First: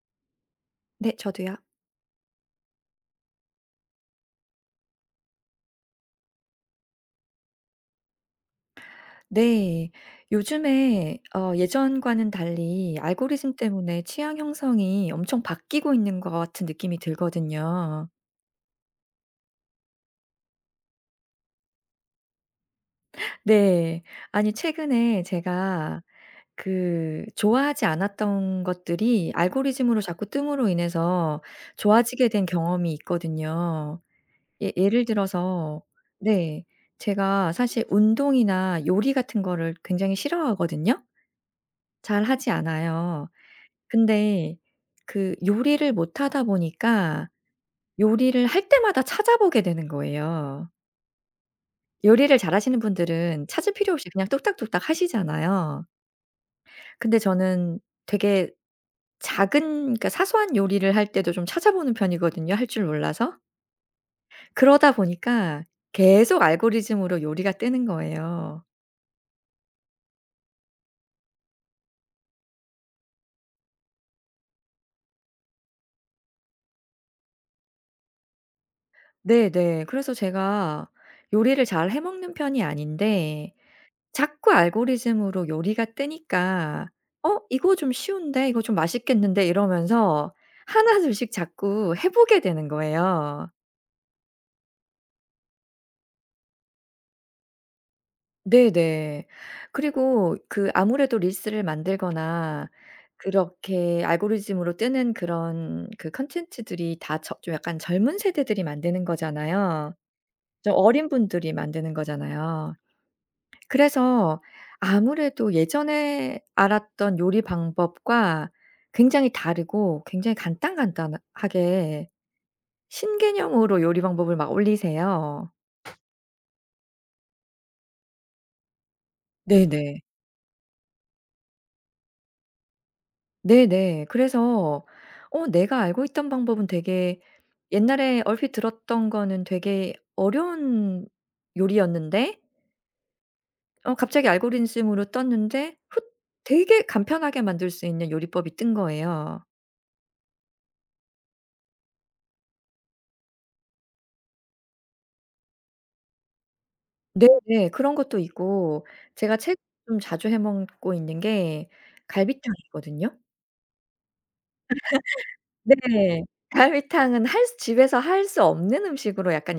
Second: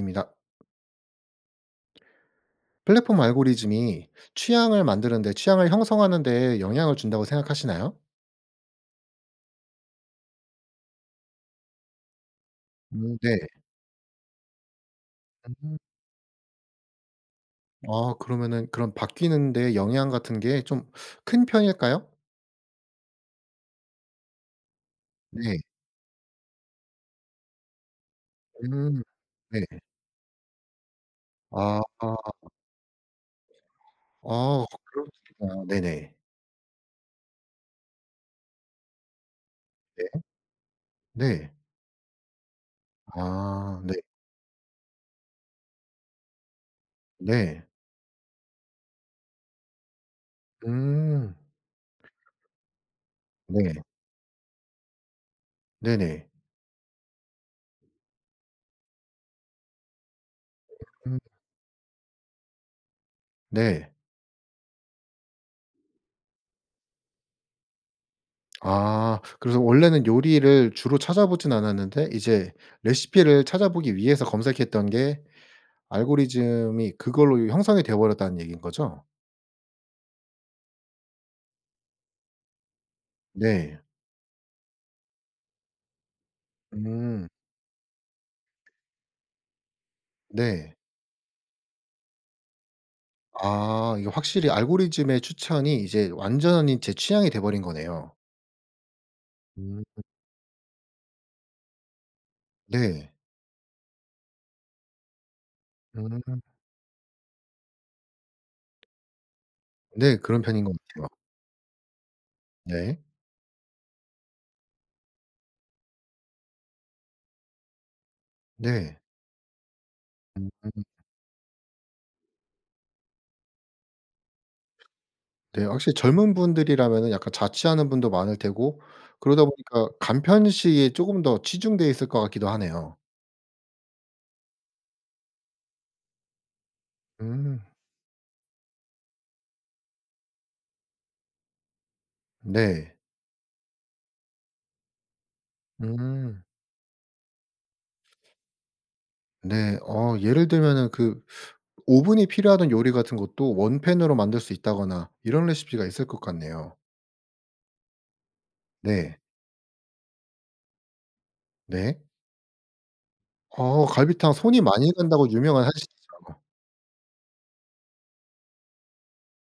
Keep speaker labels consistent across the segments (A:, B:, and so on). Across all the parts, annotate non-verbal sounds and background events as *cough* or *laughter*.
A: 입니다.
B: 네. 저도요.
A: 플랫폼 알고리즘이 취향을 만드는데 취향을 형성하는 데 영향을 준다고 생각하시나요?
B: 네. 요즘에 예전과는 달리
A: 네.
B: 알고리즘 때문에 취향 형성이 엄청
A: 음.
B: 바뀌고 있는 것 같은 느낌이 들거든요.
A: 아 그러면은 그런 바뀌는데 영향 같은 게 좀 큰 편일까요?
B: 네. 아니 최근에
A: 네.
B: 제가 그 좋아하지 않았던
A: 음.
B: 것들이
A: 네.
B: 알고리즘으로 자꾸 뜸으로 인해서
A: 아.
B: 좋아지게 된 경험이 있거든요.
A: 아
B: 예 예를
A: 그러시구나.
B: 들어서
A: 네네.
B: 네. 제가 사실 운동이나 요리 같은 거를 굉장히
A: 네.
B: 싫어하거든요.
A: 네.
B: 잘하지 않아요.
A: 아 네.
B: 근데 그 요리를 못하다 보니까
A: 네.
B: 요리를 할 때마다 찾아보게 되는 거예요.
A: 음.
B: 요리를 잘하시는 분들은 찾을
A: 네.
B: 필요 없이 그냥 뚝딱뚝딱 하시잖아요.
A: 네네.
B: 근데 저는 되게 작은 그러니까 사소한 요리를 할
A: 음
B: 때도 좀 찾아보는 편이거든요, 할 줄 몰라서.
A: 네.
B: 그러다 보니까 계속 알고리즘으로 요리가 뜨는 거예요.
A: 아 그래서 원래는 요리를 주로 찾아보진 않았는데 이제 레시피를 찾아보기 위해서 검색했던 게 알고리즘이 그걸로 형성이 되어 버렸다는 얘기인 거죠?
B: 네네. 그래서 제가 요리를 잘 해 먹는 편이 아닌데
A: 네.
B: 자꾸 알고리즘으로 요리가 뜨니까
A: 음.
B: '어 이거 좀 쉬운데. 이거 좀 맛있겠는데.' 이러면서
A: 네.
B: 하나둘씩 자꾸 해 보게 되는 거예요.
A: 아 이게 확실히 알고리즘의 추천이 이제 완전히 제 취향이 돼 버린 거네요.
B: 네네.
A: 음.
B: 그리고 그 아무래도 릴스를 만들거나
A: 네.
B: 그렇게 알고리즘으로 뜨는 그런 그
A: 음.
B: 콘텐츠들이 다 저 좀 약간 젊은 세대들이 만드는 거잖아요.
A: 네 그런 편인 것
B: 좀 어린
A: 같아요.
B: 분들이 만드는 거잖아요.
A: 네.
B: 그래서 아무래도 예전에 알았던 요리 방법과
A: 네.
B: 굉장히 다르고 굉장히
A: 음.
B: 간단간단하게 신개념으로 요리 방법을 막 올리세요.
A: 네 확실히 젊은 분들이라면은 약간 자취하는 분도 많을 테고 그러다 보니까
B: 네네.
A: 간편식에 쪼금 더 치중돼 있을 것 같기도 하네요.
B: 네네. 그래서 내가 알고 있던 방법은 되게
A: 음.
B: 옛날에 얼핏 들었던 거는 되게 어려운 요리였는데
A: 네.
B: 갑자기 알고리즘으로 떴는데 훗
A: 음.
B: 되게 간편하게 만들 수 있는 요리법이 뜬 거예요.
A: 네. 어 예를 들면은 그 오븐이 필요하던 요리 같은 것도 원팬으로 만들 수 있다거나 이런 레시피가 있을 것 같네요.
B: 네네. 그런 것도 있고
A: 네.
B: 제가 최근 좀 자주 해 먹고 있는 게
A: 네.
B: 갈비탕이거든요.
A: 어 갈비탕 손이 많이 간다고 유명한
B: 네.
A: 한식이죠.
B: 갈비탕은 할 수 집에서 할 수 없는 음식으로 약간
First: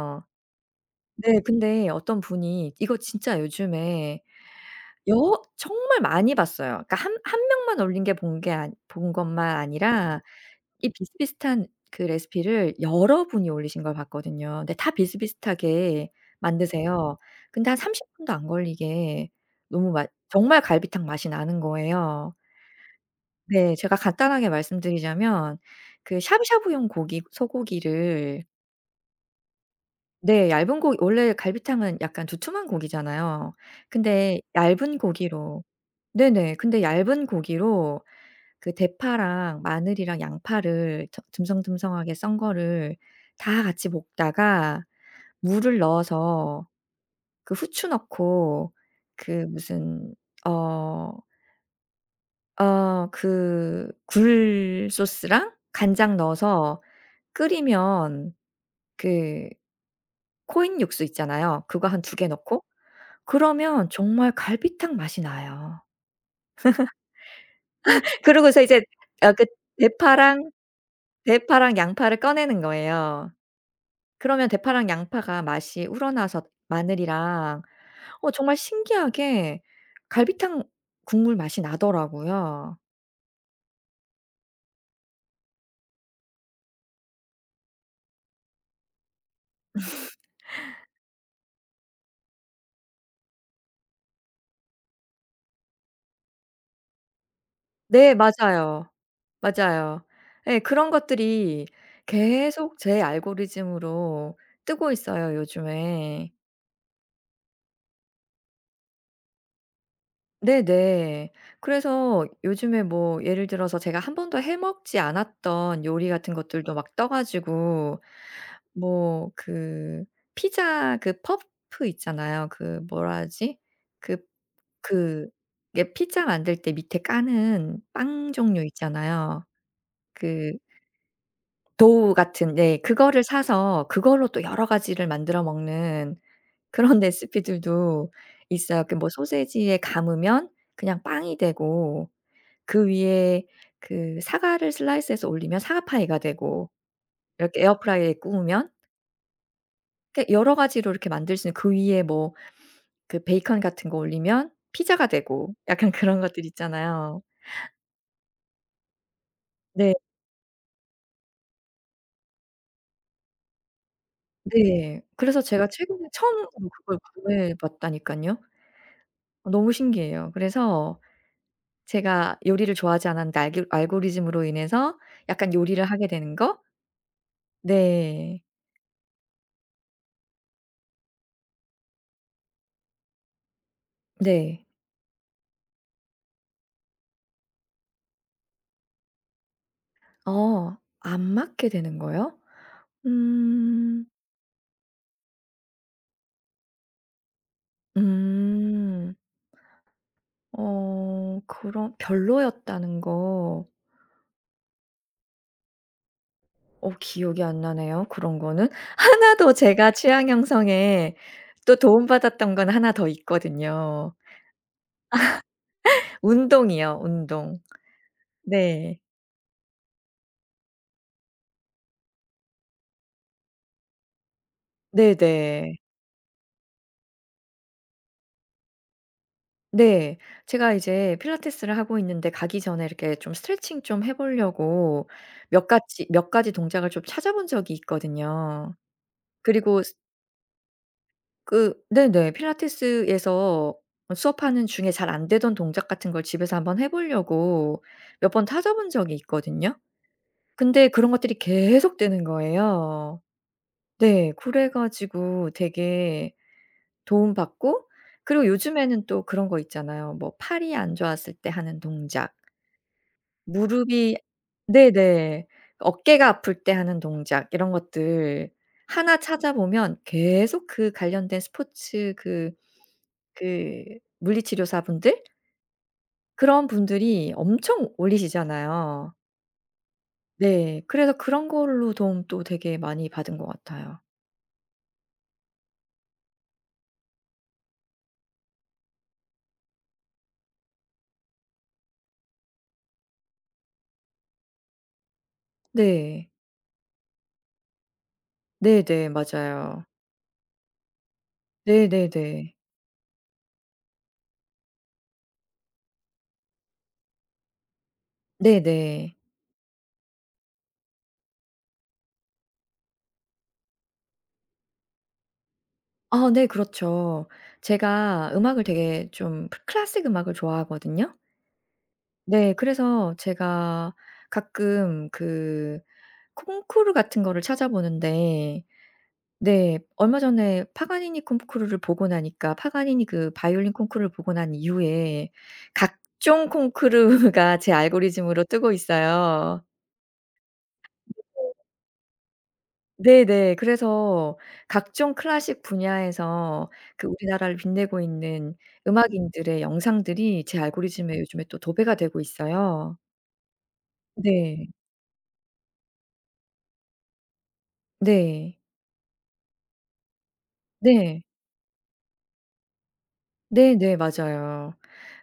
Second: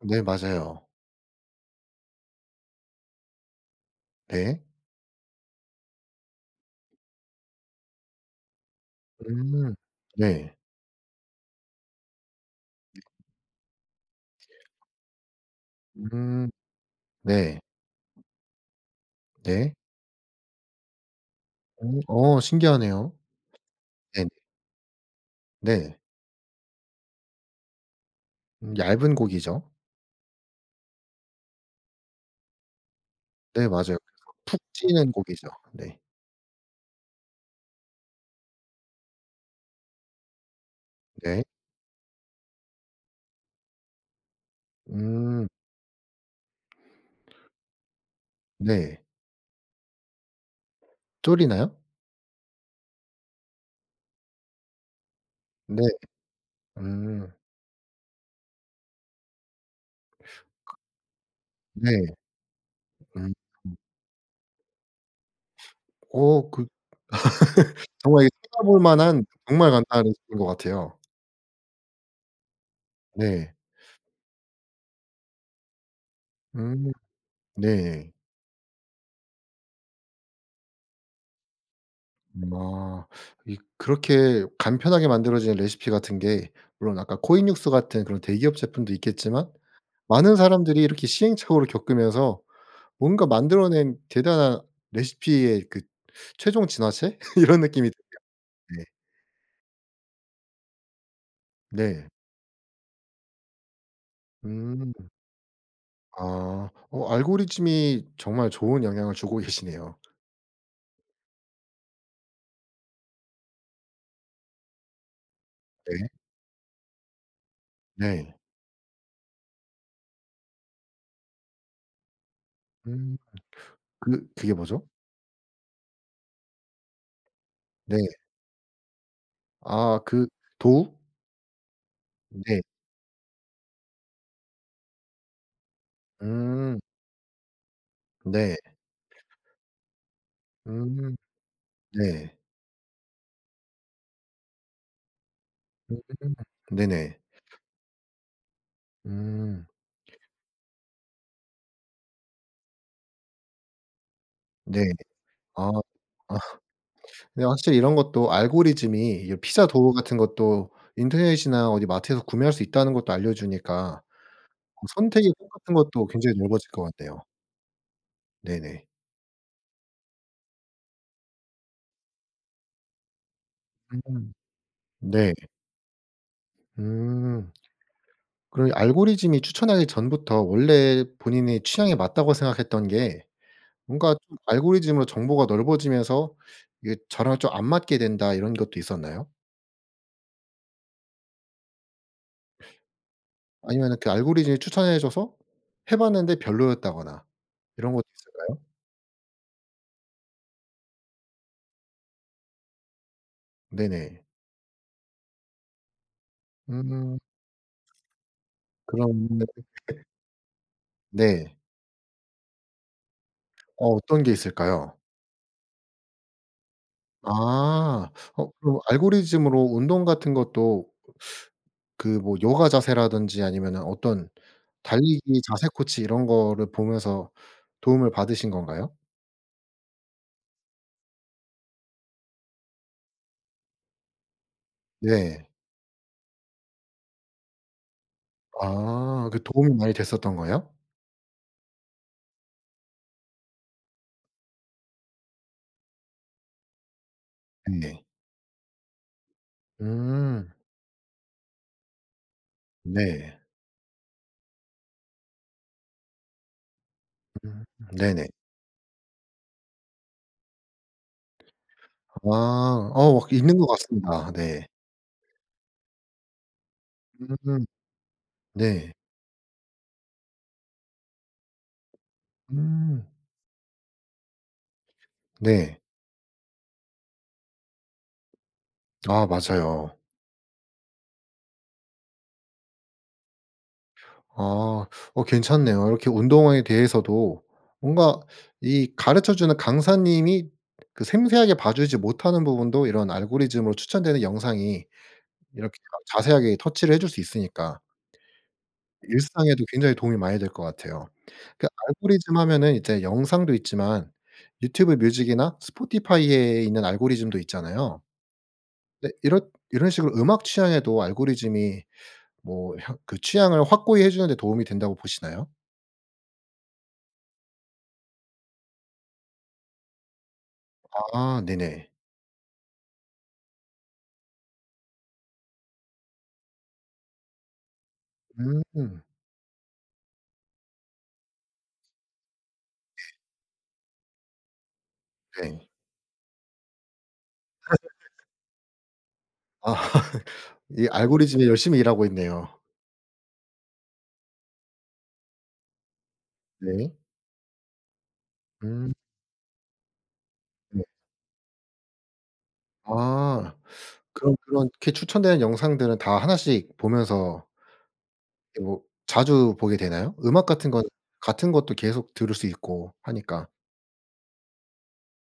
A: 네 맞아요.
B: 네. 근데 어떤 분이 "이거 진짜 요즘에
A: 네.
B: 여 정말 많이 봤어요. 그러니까 한 한 명만 올린 게 본 게 아니 본 것만
A: 음.
B: 아니라
A: 네.
B: 이 비슷비슷한 그 레시피를 여러 분이 올리신 걸 봤거든요. 근데 다 비슷비슷하게
A: 음.
B: 만드세요.
A: 네.
B: 근데 한 30 분도 안 걸리게
A: 네.
B: 너무 맛 정말 갈비탕 맛이 나는 거예요.
A: 어 신기하네요.
B: 네. 제가
A: 네네.
B: 간단하게 말씀드리자면
A: 네.
B: 그 샤브샤브용 고기 소고기를
A: 얇은 고기죠.
B: 네 얇은 고기 원래 갈비탕은 약간 두툼한 고기잖아요.
A: 네 맞아요. 그래서
B: 근데
A: 푹
B: 얇은
A: 찌는 고기죠.
B: 고기로
A: 네.
B: 네네. 근데 얇은 고기로 그 대파랑 마늘이랑 양파를 저
A: 네.
B: 듬성듬성하게 썬 거를 다 같이 볶다가
A: 음
B: 물을 넣어서 그 후추 넣고
A: 네.
B: 그 무슨 어
A: 졸이나요?
B: 어 그 굴 소스랑
A: 네.
B: 간장 넣어서
A: 음.
B: 끓이면 그 코인 육수 있잖아요. 그거 한
A: 네.
B: 두 개 넣고
A: 음.
B: 그러면 정말 갈비탕 맛이 나요.
A: 어그
B: *laughs*
A: 정말 이게
B: 그러고서
A: 찾아볼
B: 이제
A: 만한
B: 그
A: 정말 간단한 레시피인 것
B: 대파랑
A: 같아요.
B: 대파랑 양파를 꺼내는 거예요.
A: 네.
B: 그러면 대파랑 양파가 맛이 우러나서
A: 음.
B: 마늘이랑
A: 네.
B: 정말 신기하게 갈비탕 국물 맛이 나더라고요.
A: 아. 이 그렇게 간편하게 만들어지는 레시피 같은 게 물론 아까 코인 육수 같은 그런 대기업 제품도 있겠지만 많은 사람들이 이렇게 시행착오를 겪으면서 뭔가 만들어낸 대단한 레시피의 그 최종 진화체 *laughs* 이런 느낌이
B: 네
A: 드네요.
B: 맞아요. 맞아요. 예 그런 것들이
A: 네.
B: 계속 제 알고리즘으로 뜨고
A: 음.
B: 있어요 요즘에.
A: 아. 어 알고리즘이 정말 좋은 영향을 주고 계시네요.
B: 네네. 그래서 요즘에 뭐 예를 들어서 제가 한 번도 해 먹지 않았던 요리
A: 네.
B: 같은 것들도 막 떠 가지고
A: 네.
B: 뭐 그 피자 그 퍼프 있잖아요. 그 뭐라
A: 음.
B: 하지? 그
A: 그 그게 뭐죠?
B: 그 이게 피자 만들 때 밑에 까는
A: 네.
B: 빵 종류 있잖아요.
A: 아 그
B: 그
A: 도우?
B: 도우 같은
A: 네.
B: 네 그거를 사서 그걸로 또 여러 가지를 만들어 먹는
A: 음.
B: 그런 *laughs* 레시피들도
A: 네.
B: 있어요. 그 뭐 소시지에 감으면 그냥
A: 음.
B: 빵이 되고
A: 네.
B: 그 위에 그 사과를 슬라이스해서 올리면 사과
A: 음.
B: 파이가 되고
A: 네네.
B: 이렇게 에어프라이어에 구우면
A: 음.
B: 그러니까 여러 가지로 이렇게 만들 수 있는 그 위에 뭐 그 베이컨 같은 거 올리면
A: 네.
B: 피자가 되고 *laughs*
A: 아.
B: 약간 그런
A: 아
B: 것들 있잖아요.
A: 근데 확실히 이런 것도 알고리즘이 이런 피자 도우
B: 네.
A: 같은 것도 인터넷이나 어디 마트에서 구매할 수 있다는 것도 알려 주니까 그
B: 네.
A: 선택의
B: 그래서
A: 폭
B: 제가
A: 같은 것도
B: 최근에
A: 굉장히
B: 처음으로
A: 넓어질 것
B: 그걸
A: 같네요.
B: 구해 봤다니깐요.
A: 네네.
B: 너무 신기해요. 그래서 제가 요리를 좋아하지 않았는데 알기
A: 음.
B: 알고리즘으로 인해서
A: 네.
B: 약간 요리를 하게 되는 거
A: 음.
B: 네.
A: 그럼 알고리즘이 추천하기 전부터 원래 본인의 취향에 맞다고 생각했던 게 뭔가 좀
B: 네.
A: 알고리즘으로 정보가 넓어지면서 이게 '저랑 좀 안 맞게 된다.' 이런 것도 있었나요?
B: 안 맞게 되는 거요?
A: 아니면은
B: 음.
A: 그 알고리즘이 추천해 줘서 해 봤는데 별로였다거나 이런 것도 있을까요?
B: 음. 그럼 별로였다는 거
A: 네네. 음
B: 기억이 안 나네요 그런 거는. *laughs* 하
A: 그럼
B: 나 더 제가 취향 형성에
A: 네.
B: 또 도움받았던 건 하나 더
A: 어
B: 있거든요.
A: 어떤 게 있을까요?
B: 운동이요, 운동.
A: 아. 어 그럼
B: 네.
A: 알고리즘으로 운동 같은 것도 그 뭐 요가 자세라든지 아니면은 어떤 달리기 자세
B: 네네.
A: 코치 이런 거를 보면서 도움을 받으신 건가요?
B: 네. 제가 이제 필라테스를 하고 있는데 가기 전에 이렇게 좀 스트레칭 좀 해 보려고
A: 네.
B: 몇 가지 동작을 좀 찾아본 적이 있거든요.
A: 아 그 도움이
B: 그리고
A: 많이
B: 스
A: 됐었던 거예요?
B: 그 네네. 필라테스에서 수업하는 중에 잘 안 되던 동작 같은 걸 집에서 한번 해 보려고
A: 네.
B: 몇 번 찾아본 적이 있거든요.
A: 음.
B: 근데 그런 것들이 계속 뜨는 거예요.
A: 네.
B: 네. 그래 가지고 되게
A: 음
B: 도움받고
A: 네네.
B: 그리고 요즘에는 또 그런 거 있잖아요. 뭐 팔이 안 좋았을 때 하는
A: 아.
B: 동작
A: 어 막 있는 것
B: 무릎이
A: 같습니다. 네.
B: 네네. 어깨가 아플 때 하는 동작
A: 음.
B: 이런 것들
A: 네.
B: 하나 찾아보면 계속 그 관련된 스포츠 그
A: 음.
B: 그 물리치료사분들
A: 네.
B: 그런 분들이 엄청 올리시잖아요.
A: 아 맞아요.
B: 네. 그래서 그런 걸로 도움 또 되게 많이 받은 것 같아요.
A: 아. 어 괜찮네요. 이렇게 운동에 대해서도 뭔가 이 가르쳐 주는 강사님이 그 생생하게 봐 주지 못하는 부분도 이런 알고리즘으로 추천되는 영상이 이렇게 막
B: 네.
A: 자세하게 터치를 해줄 수 있으니까
B: 네네.
A: 일상에도
B: 맞아요.
A: 굉장히 도움이 많이 될 것 같아요. 그
B: 네네네.
A: 알고리즘 하면은 이제 영상도 있지만 유튜브 뮤직이나 스포티파이에 있는 알고리즘도 있잖아요.
B: 네네.
A: 근데 이런 이런 식으로 음악 취향에도 알고리즘이 뭐 향 그 취향을 확고히 해 주는 데 도움이 된다고 보시나요?
B: 아 네 그렇죠. 제가 음악을 되게 좀 클래식 음악을 좋아하거든요.
A: 아 네네.
B: 네. 그래서 제가 가끔 그 콩쿠르 같은 거를 찾아보는데
A: 음
B: 네 얼마 전에 파가니니 콩쿠르를 보고 나니까 파가니니 그 바이올린 콩쿠르를 보고 난 이후에
A: 네.
B: 각종 콩쿠르가 *laughs* 제 알고리즘으로 뜨고 있어요.
A: 아 *laughs* 이 알고리즘이 열심히 일하고 있네요.
B: 네네. 그래서 각종 클래식 분야에서
A: 네.
B: 그 우리나라를 빛내고 있는
A: 음
B: 음악인들의 영상들이 제
A: 네.
B: 알고리즘에 요즘에 또 도배가 되고 있어요.
A: 아 그럼
B: 네.
A: 그렇게 추천되는 영상들은 다 하나씩 보면서
B: 네.
A: 이게 뭐 자주 보게 되나요? 음악 같은 건
B: 네.
A: 같은 것도 계속 들을 수 있고 하니까.
B: 네네. 맞아요.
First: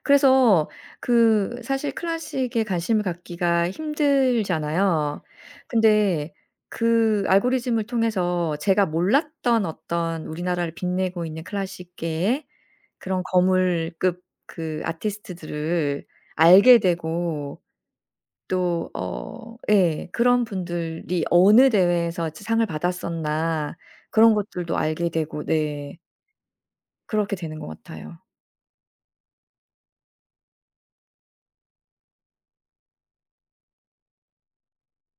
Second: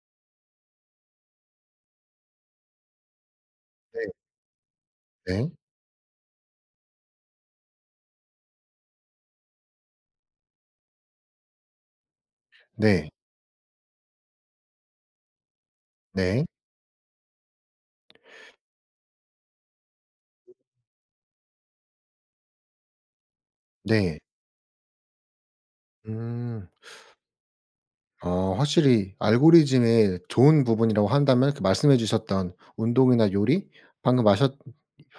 B: 그래서 그 사실 클래식에 관심을 갖기가
A: 네.
B: 힘들잖아요.
A: 네.
B: 근데 그 알고리즘을 통해서 제가 몰랐던 어떤 우리나라를 빛내고 있는 클래식계의
A: 네.
B: 그런 거물급 그 아티스트들을
A: 네.
B: 알게 되고 또 예 그런 분들이 어느 대회에서 즈 상을 받았었나
A: 네.
B: 그런 것들도 알게 되고 네
A: 음.
B: 그렇게 되는 것 같아요.
A: 어 확실히 알고리즘의 좋은 부분이라고 한다면 그 말씀해 주셨던 운동이나 요리, 방금 하셨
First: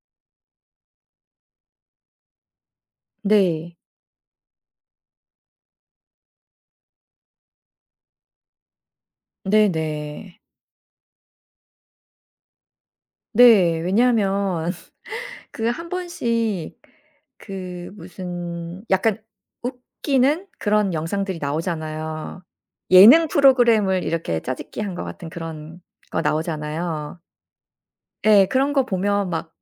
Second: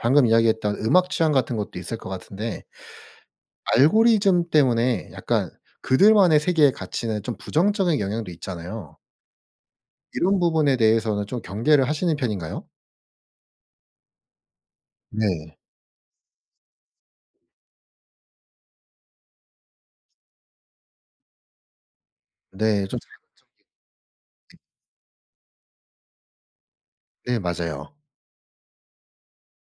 A: 방금 이야기했던 음악 취향 같은 것도 있을 것 같은데
B: 네.
A: 알고리즘 때문에 약간 그들만의 세계에 갇히는 좀 부정적인 영향도 있잖아요.
B: 네네.
A: 이런 부분에 대해서는 좀 경계를 하시는 편인가요?
B: 네. 왜냐하면 *laughs*
A: 네.
B: 그 한 번씩 그 무슨 약간 웃기는 그런 영상들이 나오잖아요.
A: 네. 좀
B: 예능 프로그램을 이렇게 짜집기 한 것 같은 그런 거 나오잖아요.
A: 네 맞아요.
B: 예. 그런 거 보면 막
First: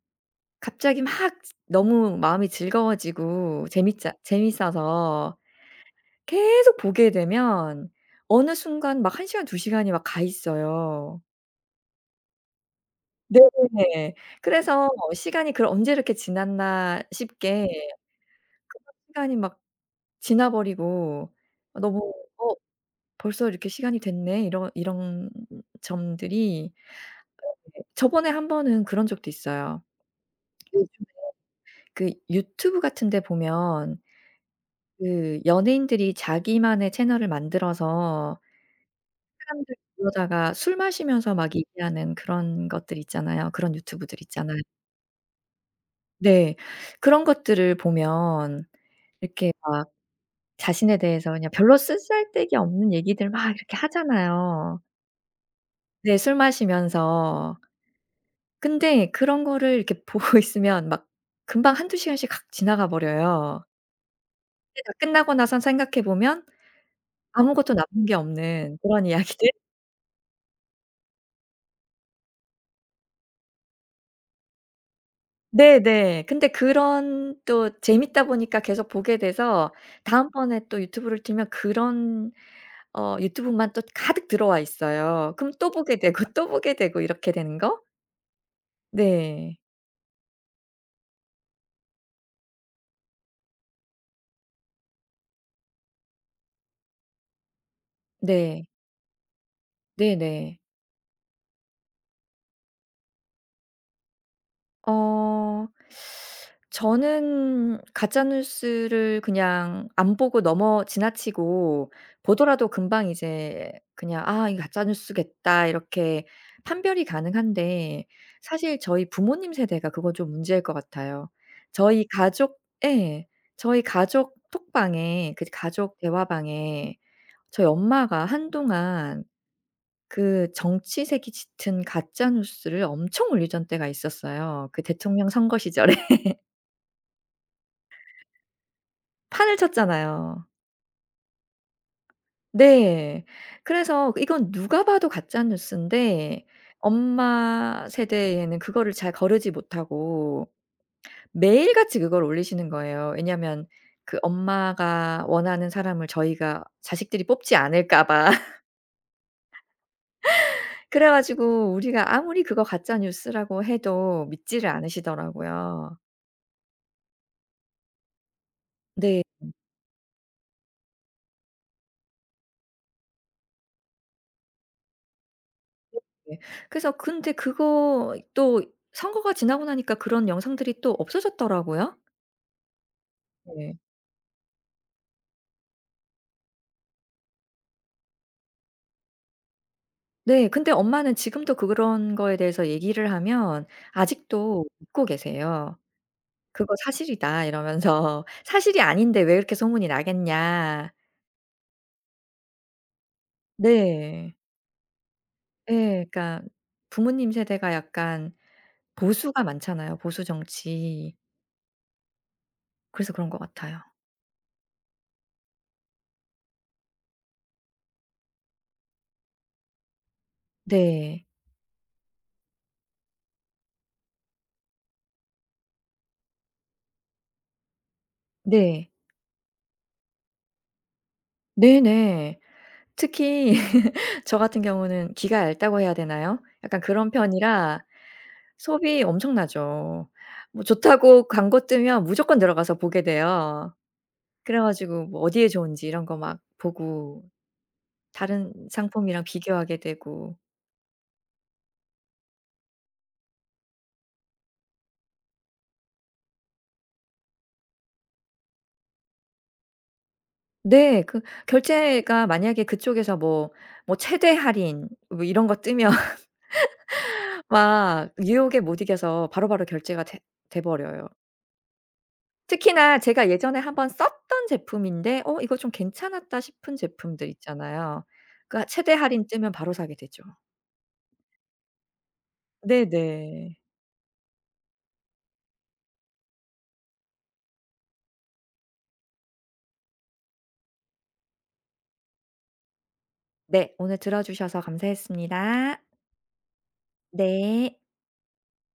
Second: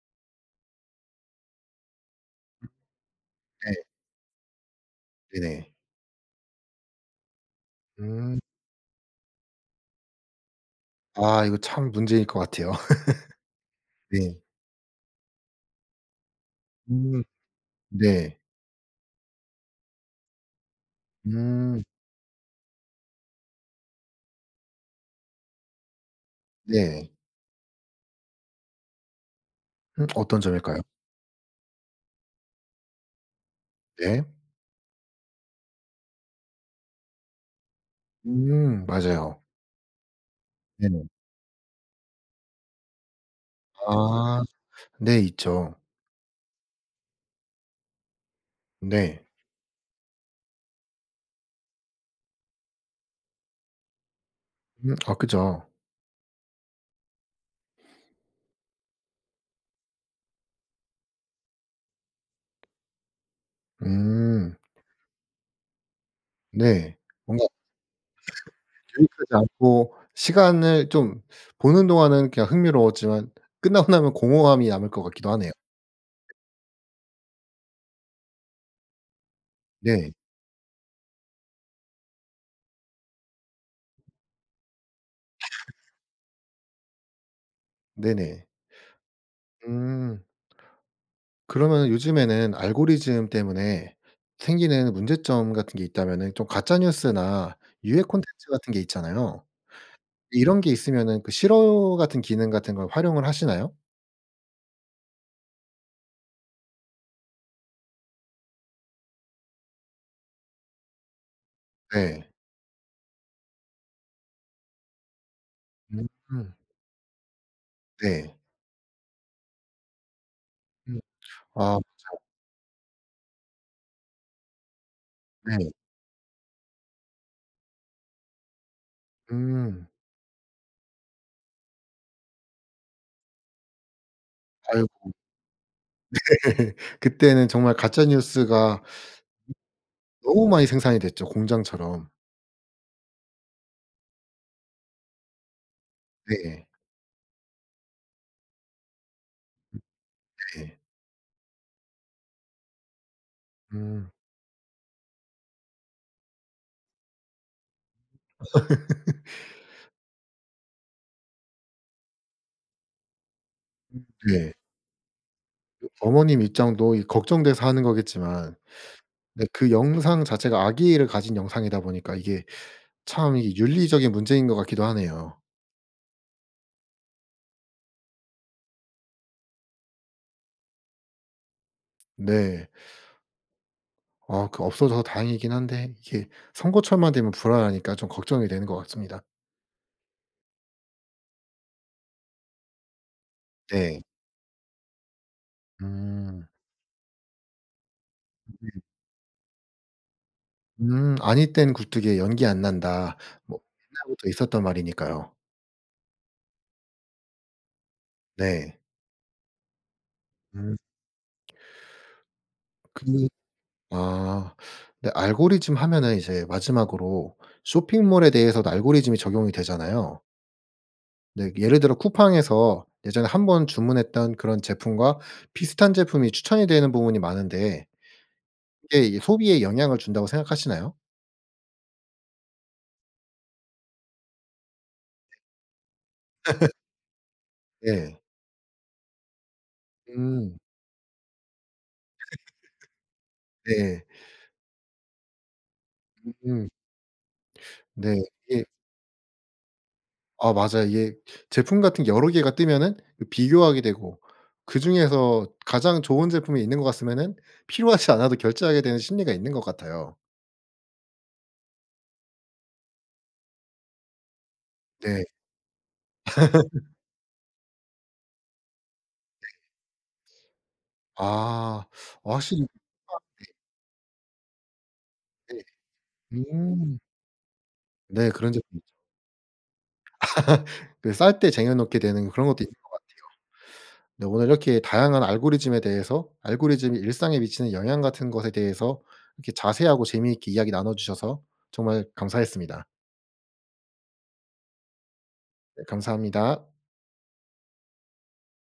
B: 갑자기 막 너무 마음이 즐거워지고 재밌자 재밌어서
A: 네네.
B: 계속 보게 되면
A: 음.
B: 어느 순간 막 한 시간 두 시간이 막 가 있어요.
A: 아 이거 참 문제일 것 같아요. *laughs*
B: 네네.
A: 네.
B: 그래서 시간이 그 '언제 이렇게 지났나.'
A: 음
B: 싶게
A: 네.
B: 그냥 시간이 막 지나 버리고 아
A: 음
B: 너무 '어 벌써 이렇게 시간이 됐네.' 이런 점들이
A: 네.
B: 네. 저번에 한 번은 그런 적도 있어요.
A: 어떤 점일까요?
B: 요즘 그 유튜브 같은 데 보면
A: 네.
B: 그 연예인들이 자기만의 채널을 만들어서
A: 맞아요.
B: 사람들 불러다가 술
A: 네네.
B: 마시면서 막 얘기하는 그런 것들 있잖아요. 그런 유튜브들
A: 아
B: 있잖아요.
A: 네 있죠.
B: 네. 그런 것들을 보면
A: 네.
B: 이렇게 막 자신에 대해서 그냥 별로 쓰 쓸데기 없는 얘기들 막 이렇게 하잖아요.
A: 아 그죠.
B: 네 술 마시면서. 근데 그런 거를 이렇게 *laughs* 보고 있으면 막 금방 한두 시간씩 각 지나가 버려요.
A: 음
B: 근데 다 끝나고 나선 생각해 보면
A: 네. 뭔가
B: 아무것도 남은 게 없는 그런
A: 계획하지
B: 이야기들? *laughs*
A: 않고 시간을 좀 보는 동안은 그냥 흥미로웠지만 끝나고 나면 공허함이 남을 것 같기도 하네요.
B: 네네. 근데 그런 또 재밌다 보니까 계속 보게 돼서
A: 네.
B: 다음번에 또 유튜브를 틀면 그런 유튜브만 또 가득 들어와 있어요. 그럼 또 보게 되고 또 보게 되고 이렇게 되는 거?
A: 네네.
B: 네.
A: 음. 그러면 요즘에는 알고리즘 때문에 생기는 문제점 같은 게 있다면은 좀 가짜 뉴스나 유해 콘텐츠
B: 네.
A: 같은 게 있잖아요.
B: 네네.
A: 이런 게 있으면은 그 싫어 같은 기능 같은 걸 활용을 하시나요?
B: 어 저는 가짜 뉴스를 그냥 안 보고 넘어 지나치고
A: 네.
B: 보더라도 금방 이제 그냥 '아 이거 가짜 뉴스겠다.' 이렇게
A: 음.
B: 판별이 가능한데
A: 네.
B: 사실 저희 부모님 세대가 그건 좀 문제일 것
A: 음.
B: 같아요.
A: 아
B: 저희 가족 예. 저희 가족 톡방에 그
A: 네.
B: 가족 대화방에 저희 엄마가 한동안
A: 음.
B: 그 정치색이 짙은 가짜 뉴스를 엄청 올리던 때가 있었어요. 그
A: 아이고.
B: 대통령 선거 시절에
A: *laughs*
B: *laughs*
A: 네. 그때는 정말 가짜 뉴스가
B: 판을 쳤잖아요.
A: 너무 많이 생산이 됐죠 공장처럼.
B: 네. 그래서 이건 누가 봐도 가짜 뉴스인데
A: 네.
B: 엄마 세대에는 그거를 잘 거르지 못하고
A: 네.
B: 매일같이 그걸 올리시는 거예요. 왜냐면 하
A: 음.
B: 그 엄마가 원하는 사람을 저희가 자식들이 뽑지 않을까 봐. *laughs* 그래 가지고 우리가 아무리 그거 가짜 뉴스라고 해도
A: 네.
B: 믿지를 않으시더라고요.
A: 어머님 입장도 이 걱정돼서 하는 거겠지만
B: 네.
A: 근데 그 영상 자체가 악의를 가진 영상이다 보니까 이게 참 이게 윤리적인 문제인 것 같기도 하네요.
B: 네. 그래서 근데 그거 또 선거가 지나고 나니까 그런 영상들이 또 없어졌더라고요.
A: 네.
B: 네.
A: 아 그 없어져서 다행이긴 한데 이게 선거철만 되면 불안하니까 좀 걱정이 되는 것 같습니다.
B: 네. 근데 엄마는 지금도 그런 거에 대해서 얘기를 하면
A: 네.
B: 아직도 믿고 계세요.
A: 음.
B: '그거 사실이다.' 이러면서 *laughs* '사실이 아닌데 왜 이렇게 소문이 나겠냐.'
A: 음. "아니 땐 굴뚝에 연기 안 난다." 뭐 옛날부터
B: 네.
A: 있었던 말이니까요.
B: 예. 그러니까 부모님 세대가 약간
A: 네.
B: 보수가 많잖아요, 보수
A: 음
B: 정치.
A: 그
B: 그래서 그런 것 같아요.
A: 아. 근데 알고리즘 하면은 이제 마지막으로 쇼핑몰에 대해서도 알고리즘이 적용이 되잖아요.
B: 네.
A: 네. 예를 들어 쿠팡에서 예전에 한번 주문했던 그런 제품과 비슷한 제품이 추천이 되는 부분이 많은데
B: 네.
A: 이게 이 소비에 영향을 준다고 생각하시나요?
B: 네네. 특히 *laughs* 저 같은 경우는 귀가 얇다고 해야 되나요? 약간 그런 편이라
A: 네.
B: 소비 엄청나죠.
A: 음.
B: 뭐 좋다고 광고 뜨면 무조건 들어가서 보게 돼요.
A: 네.
B: 그래 가지고 뭐 어디에 좋은지 이런 거 막
A: 음.
B: 보고
A: 네.
B: 다른
A: 이게
B: 상품이랑 비교하게 되고
A: 아 맞아요. 이게 제품 같은 게 여러 개가 뜨면은 그 비교하게 되고 그중에서 가장 좋은 제품이 있는 것 같으면은 필요하지 않아도 결제하게 되는 심리가 있는 것 같아요.
B: 네. 그 결제가 만약에 그쪽에서 뭐 최대 할인 뭐
A: 네.
B: 이런 거 뜨면 *laughs* 막 유혹에 못 이겨서 바로바로 결제가 돼 버려요.
A: 아. 아, 확실히
B: 특히나
A: 쿠팡
B: 제가 예전에 한번 썼던 제품인데 '어 이거
A: 네.
B: 좀 괜찮았다.' 싶은
A: 음.
B: 제품들 있잖아요.
A: 네. 그런
B: 그러니까
A: 제품이
B: 최대 할인 뜨면 바로 사게 되죠.
A: *laughs* 그 쌀 때 쟁여놓게 되는 그런 것도 있는 것 같아요.
B: 네네.
A: 네 오늘 이렇게 다양한 알고리즘에 대해서 알고리즘이 일상에 미치는 영향 같은 것에 대해서 이렇게 자세하고 재미있게 이야기 나눠 주셔서 정말 감사했습니다.
B: 네. 오늘 들어 주셔서 감사했습니다.
A: 네 감사합니다.
B: 네.